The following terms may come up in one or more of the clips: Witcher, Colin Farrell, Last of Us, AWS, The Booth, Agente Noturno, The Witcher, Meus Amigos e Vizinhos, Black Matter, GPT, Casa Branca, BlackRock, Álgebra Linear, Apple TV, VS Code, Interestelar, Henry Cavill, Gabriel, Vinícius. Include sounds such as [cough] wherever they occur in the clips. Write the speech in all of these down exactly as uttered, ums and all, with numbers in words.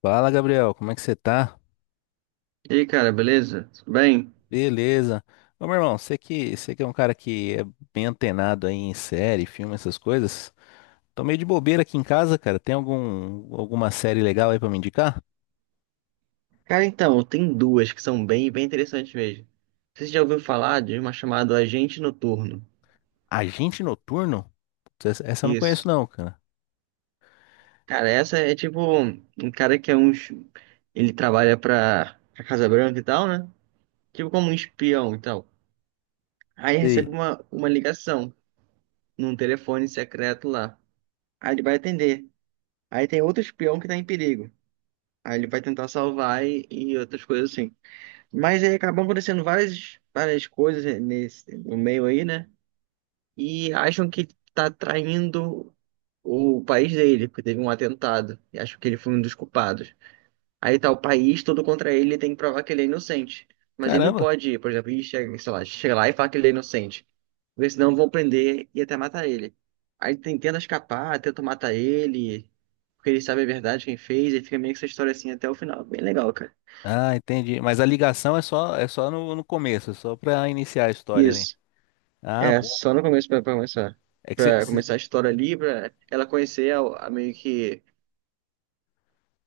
Fala, Gabriel, como é que você tá? E aí, cara, beleza? Tudo bem? Beleza. Ô, meu irmão, você que, você que é um cara que é bem antenado aí em série, filme, essas coisas. Tô meio de bobeira aqui em casa, cara. Tem algum, alguma série legal aí pra me indicar? Cara, então, tem duas que são bem, bem interessantes mesmo. Você já ouviu falar de uma chamada Agente Noturno? Agente Noturno? Putz, Essa, essa eu não conheço Isso. não, cara. Cara, essa é tipo um cara que é um. es- Ele trabalha pra, pra Casa Branca e tal, né? Tipo como um espião e tal. Aí Sei. recebe uma, uma ligação num telefone secreto lá. Aí ele vai atender. Aí tem outro espião que tá em perigo. Aí ele vai tentar salvar e, e outras coisas assim. Mas aí acabam acontecendo várias, várias coisas nesse, no meio aí, né? E acham que tá traindo o país dele, porque teve um atentado. E acham que ele foi um dos culpados. Aí tá o país todo contra ele, ele tem que provar que ele é inocente. Mas ele não Caramba. pode, por exemplo, ir, chega, sei lá, chega lá e falar que ele é inocente. Porque senão vão prender e até matar ele. Aí tem, tenta escapar, tenta matar ele, porque ele sabe a verdade, quem fez, e fica meio que essa história assim até o final. Bem legal, cara. Ah, entendi. Mas a ligação é só, é só no, no começo, é só pra iniciar a história ali. Isso. Ah, É, bom. só no começo pra, pra começar. É que você... Pra você- começar a história ali, pra ela conhecer a, a meio que.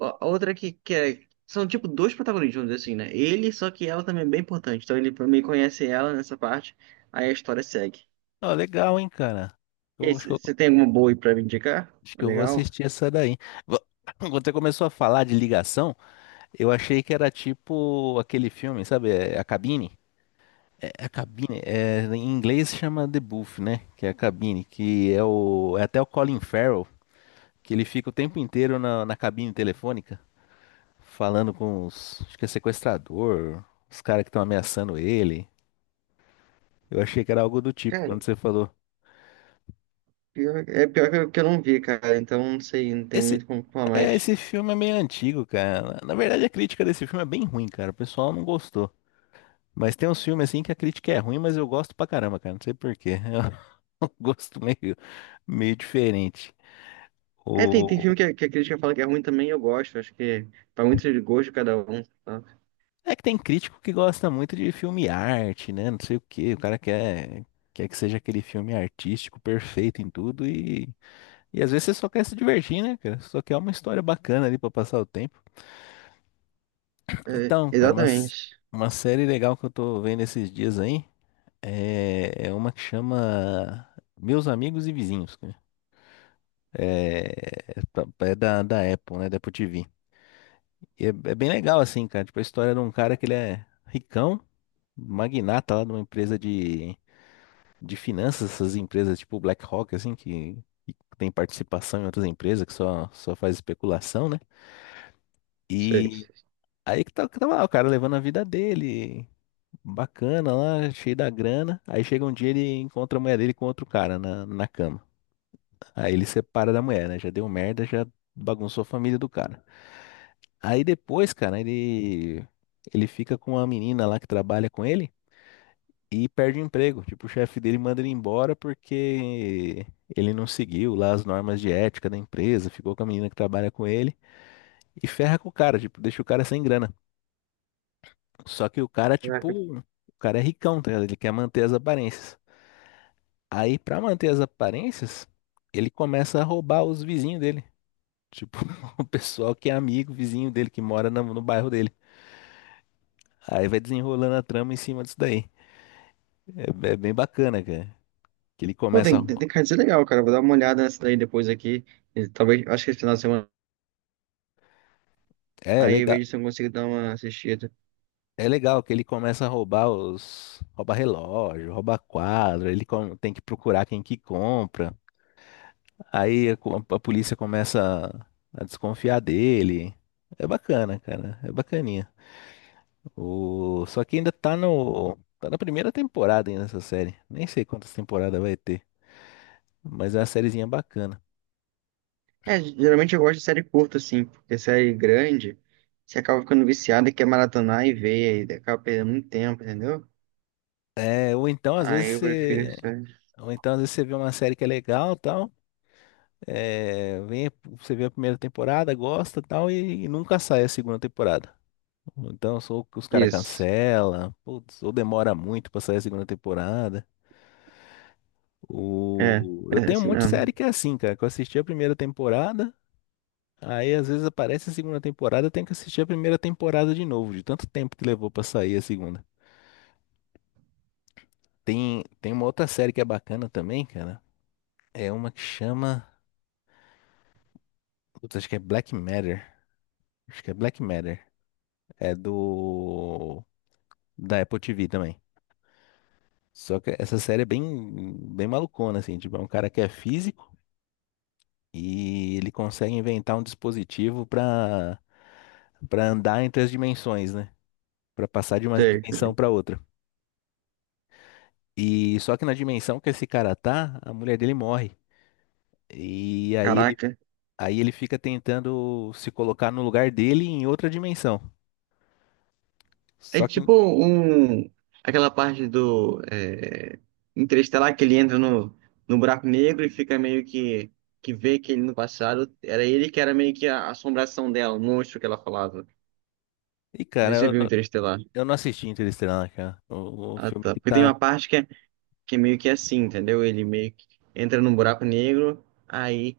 A, a outra que, que é. São tipo dois protagonistas, vamos dizer assim, né? Ele, só que ela também é bem importante. Então ele meio que conhece ela nessa parte, aí a história segue. Ó, legal, hein, cara. E Eu aí, acho que eu, você tem alguma boa aí pra me indicar? acho que eu vou Legal? assistir essa daí. Vo- [coughs] [clears throat] Quando você começou a falar de ligação, eu achei que era tipo aquele filme, sabe? é, A Cabine. É, a Cabine. É, em inglês chama The Booth, né? Que é a cabine. Que é o. É até o Colin Farrell, que ele fica o tempo inteiro na, na cabine telefônica, falando com os. Acho que é sequestrador, os caras que estão ameaçando ele. Eu achei que era algo do tipo Cara, quando você falou. pior- é pior que eu, que eu não vi, cara. Então não sei, não tem Esse, muito como falar é, mais. esse filme é meio antigo, cara. Na verdade, a crítica desse filme é bem ruim, cara. O pessoal não gostou. Mas tem uns filmes assim que a crítica é ruim, mas eu gosto pra caramba, cara. Não sei por quê. [laughs] um [laughs] gosto meio, meio diferente. É, tem, tem O... filme que, a- que a crítica fala que é ruim também, eu gosto. Acho que vai muito de gosto de cada um. Tá? É que tem crítico que gosta muito de filme arte, né? Não sei o quê. O cara quer, quer que seja aquele filme artístico perfeito em tudo e, e às vezes você só quer se divertir, né, cara? Só quer uma história bacana ali pra passar o tempo. É, Então, cara, uma, s- exatamente. uma série legal que eu tô vendo esses dias aí é, é uma que chama Meus Amigos e Vizinhos, cara. É, é da, da Apple, né? Da Apple T V. E é, é bem legal, assim, cara. Tipo, a história de um cara que ele é ricão, magnata lá de uma empresa de, de finanças, essas empresas tipo BlackRock, assim, que, que tem participação em outras empresas, que só, só faz especulação, né? Sei. E aí que tá- que tava lá, o cara levando a vida dele, bacana lá, cheio da grana. Aí chega um dia ele encontra a mulher dele com outro cara na, na cama. Aí ele separa da mulher, né? Já deu merda, já bagunçou a família do cara. Aí depois, cara, ele ele fica com uma menina lá que trabalha com ele e perde o emprego. Tipo, o chefe dele manda ele embora porque ele não seguiu lá as normas de ética da empresa, ficou com a menina que trabalha com ele e ferra com o cara, tipo, deixa o cara sem grana. Só que o cara, tipo, o cara é ricão, tá ligado? Ele quer manter as aparências. Aí, pra manter as aparências, ele começa a roubar os vizinhos dele. Tipo, [laughs] o pessoal que é amigo, vizinho dele, que mora na- no bairro dele. Aí vai desenrolando a trama em cima disso daí. É, é bem bacana, cara. Que ele Pô, começa. A tem, tem rou- tem cards legal, cara. Vou dar uma olhada nessa daí depois aqui. E talvez, acho que esse final de semana. É Aí eu legal, vejo se eu consigo dar uma assistida. é legal que ele começa a roubar os. Rouba relógio, rouba quadro, ele com- tem que procurar quem que compra. Aí a, co- a polícia começa a desconfiar dele. É bacana, cara. É bacaninha. O... Só que ainda tá no. Tá na primeira temporada ainda essa série. Nem sei quantas temporadas vai ter. Mas é uma sériezinha bacana. É, geralmente eu gosto de série curta, assim, porque série grande, você acaba ficando viciado e quer maratonar e ver, e acaba perdendo muito tempo, entendeu? É, ou então às vezes Aí eu prefiro você. série. Ou então às vezes você vê uma série que é legal, tal. É, vem, você vê a primeira temporada, gosta e tal, e, e nunca sai a segunda temporada. Então, sou que os caras Isso. cancela, putz, ou demora muito pra sair a segunda temporada. É, O... Eu é tenho um assim monte de mesmo. série que é assim, cara, que eu assisti a primeira temporada, aí às vezes aparece a segunda temporada, eu tenho que assistir a primeira temporada de novo, de tanto tempo que levou pra sair a segunda. Tem, tem uma outra série que é bacana também, cara. É uma que chama. Putz, acho que é Black Matter. Acho que é Black Matter. É do da Apple T V também. Só que essa série é bem, bem malucona, assim, tipo, é um cara que é físico e ele consegue inventar um dispositivo para para andar entre as dimensões, né? Para passar de uma Sei. dimensão para outra. E só que na dimensão que esse cara tá, a mulher dele morre. E aí ele, Caraca. aí ele fica tentando se colocar no lugar dele em outra dimensão. É Só que, tipo um, aquela parte do é, Interestelar que ele entra no, no buraco negro e fica meio que, que vê que ele no passado era ele que era meio que a assombração dela, o monstro que ela falava. Não e sei cara, se você viu eu, Interestelar. eu não assisti Interestelar, cara. O, o Ah, filme tá. que Porque tem tá. uma parte que é, que é meio que assim, entendeu? Ele meio que entra num buraco negro, aí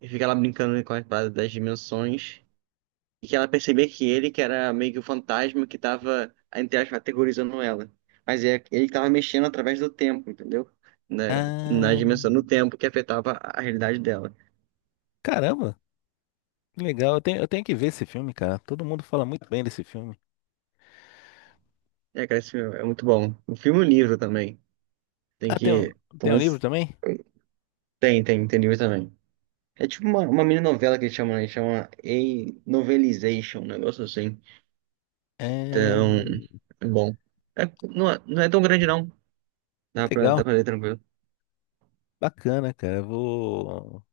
ele fica lá brincando com as paradas das dimensões. E que ela percebia que ele, que era meio que o fantasma que tava, entre aspas, aterrorizando ela. Mas é, ele que tava mexendo através do tempo, entendeu? Na, Na Ah, dimensão do tempo que afetava a realidade dela. caramba! Legal, eu tenho, eu tenho que ver esse filme, cara. Todo mundo fala muito bem desse filme. É, cara, esse filme é muito bom. O filme e o livro também. Tem Ah, tem um, que. tem um livro mas- também? Tem, tem, tem livro também. É tipo uma, uma mini novela que eles chamam, né? Eles chamam a Novelization, um negócio assim. É... Então, é bom. É, não, é, não é tão grande, não. Dá pra, Legal, dá pra ler tranquilo. bacana, cara. Eu Vou,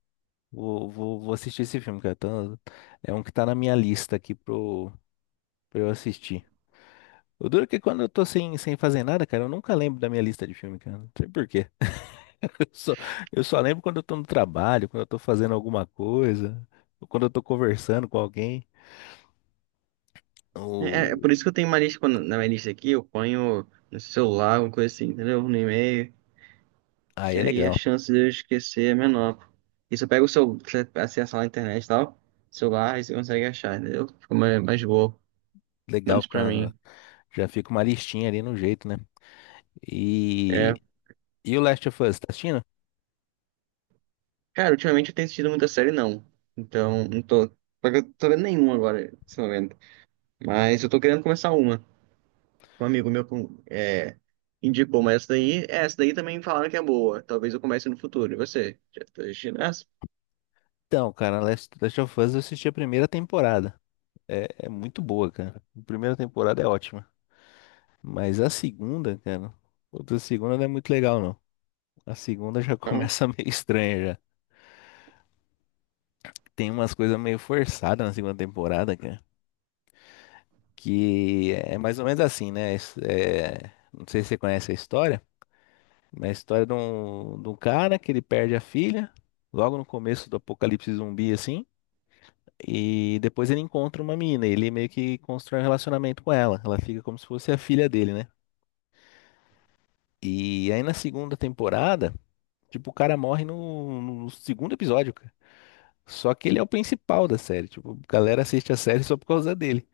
vou, vou, vou assistir esse filme, cara. Tá- é um que tá na minha lista aqui pro, pra eu assistir. O duro é que quando eu tô sem, sem fazer nada, cara, eu nunca lembro da minha lista de filme, cara. Não sei por quê. [laughs] Eu só, eu só lembro quando eu tô no trabalho, quando eu tô fazendo alguma coisa, ou quando eu tô conversando com alguém. É, é O... por isso que eu tenho uma lista, quando, na minha lista aqui, eu ponho no celular, alguma coisa assim, entendeu? No e-mail, Aí que é aí a legal. chance de eu esquecer é menor. E se eu pego o seu, se você acessa lá na internet e tal, celular, aí você consegue achar, entendeu? Fica mais, mais boa, Legal menos pra ficar. mim. Já fica uma listinha ali no jeito, né? E, É, e o Last of Us, tá assistindo? cara, ultimamente eu tenho assistido muita série, não. Então, não tô, só que eu tô vendo nenhuma agora, nesse momento. Mas eu tô querendo começar uma. Um amigo meu com- é, indicou, mas essa daí, essa daí também falaram que é boa. Talvez eu comece no futuro. E você? Já tá assistindo essa? Então, cara, Last, Last of Us eu assisti a primeira temporada. É, é muito boa, cara. A primeira temporada é ótima. Mas a segunda, cara, outra segunda não é muito legal, não. A segunda já Então, começa [laughs] meio estranha já. Tem umas coisas meio forçadas na segunda temporada, cara. Que é mais ou menos assim, né? Es- é, não sei se você conhece a história. É a história de um, de um cara que ele perde a filha, logo no começo do apocalipse zumbi, assim. E depois ele encontra uma menina, e ele meio que constrói um relacionamento com ela. Ela fica como se fosse a filha dele, né? E aí na segunda temporada, tipo, o cara morre no, no segundo episódio, cara. Só que ele é o principal da série. Tipo, a galera assiste a série só por causa dele.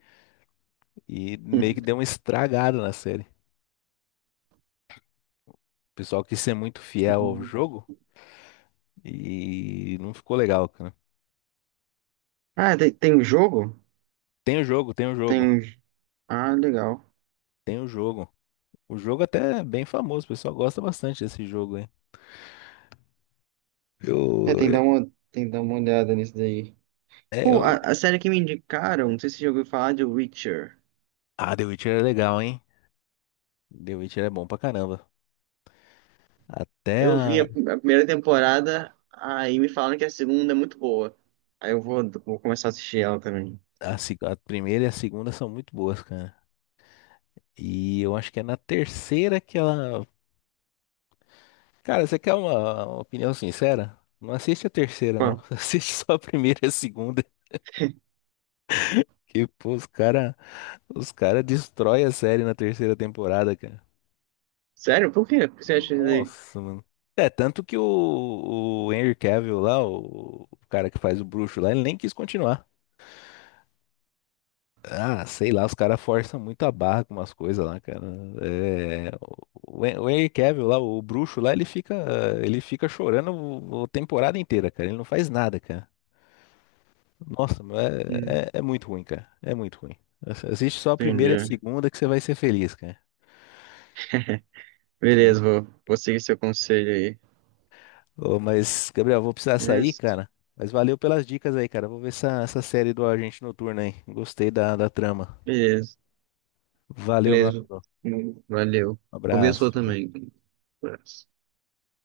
E meio que [laughs] deu uma estragada na série. O pessoal quis ser muito fiel ao uhum. jogo e não ficou legal, cara. Ah, tem, tem um jogo? Tem o jogo, tem o jogo, Tem. Ah, legal. tem o jogo. O jogo até é bem famoso, o pessoal gosta bastante desse jogo, hein? É, tem que Eu, dar uma, tem que dar uma olhada nisso daí. é, Pô, eu- a, a série que me indicaram, não sei se você já ouviu falar de Witcher. Ah, The Witcher é legal, hein? The Witcher é bom pra caramba. Até Eu vi a, a, a primeira temporada, aí me falaram que a segunda é muito boa. Aí eu vou, vou começar a assistir ela também. a, se- a primeira e a segunda são muito boas, cara. E eu acho que é na terceira que ela. Cara, você quer uma, uma opinião sincera? Não assiste a terceira, não. Pô, [laughs] Assiste só a primeira e a segunda. Que, pô, os cara, os cara destrói a série na terceira temporada, cara. sério? Por quê? Por que você acha isso aí? Nossa, mano. É, tanto que o, o Henry Cavill lá, o, o cara que faz o bruxo lá, ele nem quis continuar. Ah, sei lá, os caras forçam muito a barra com umas coisas lá, cara. É, o, Hen- o Henry Cavill lá, o bruxo lá, ele fica, ele fica chorando o- a temporada inteira, cara. Ele não faz nada, cara. Nossa, mano, Hum, é, é, é muito ruim, cara. É muito ruim. Ass- Assiste só a primeira e a Entendi. segunda que você vai ser feliz, cara. [laughs] Que Beleza, vou, vou seguir seu conselho aí. Ô, mas, Gabriel, vou precisar sair, Beleza? cara. Mas valeu pelas dicas aí, cara. Vou ver essa, essa série do Agente Noturno aí. Gostei da, da trama. Beleza. Valeu, meu Beleza. amigo. Hum, Valeu. Um Vou ver a sua abraço. Tchau. também. Abraço.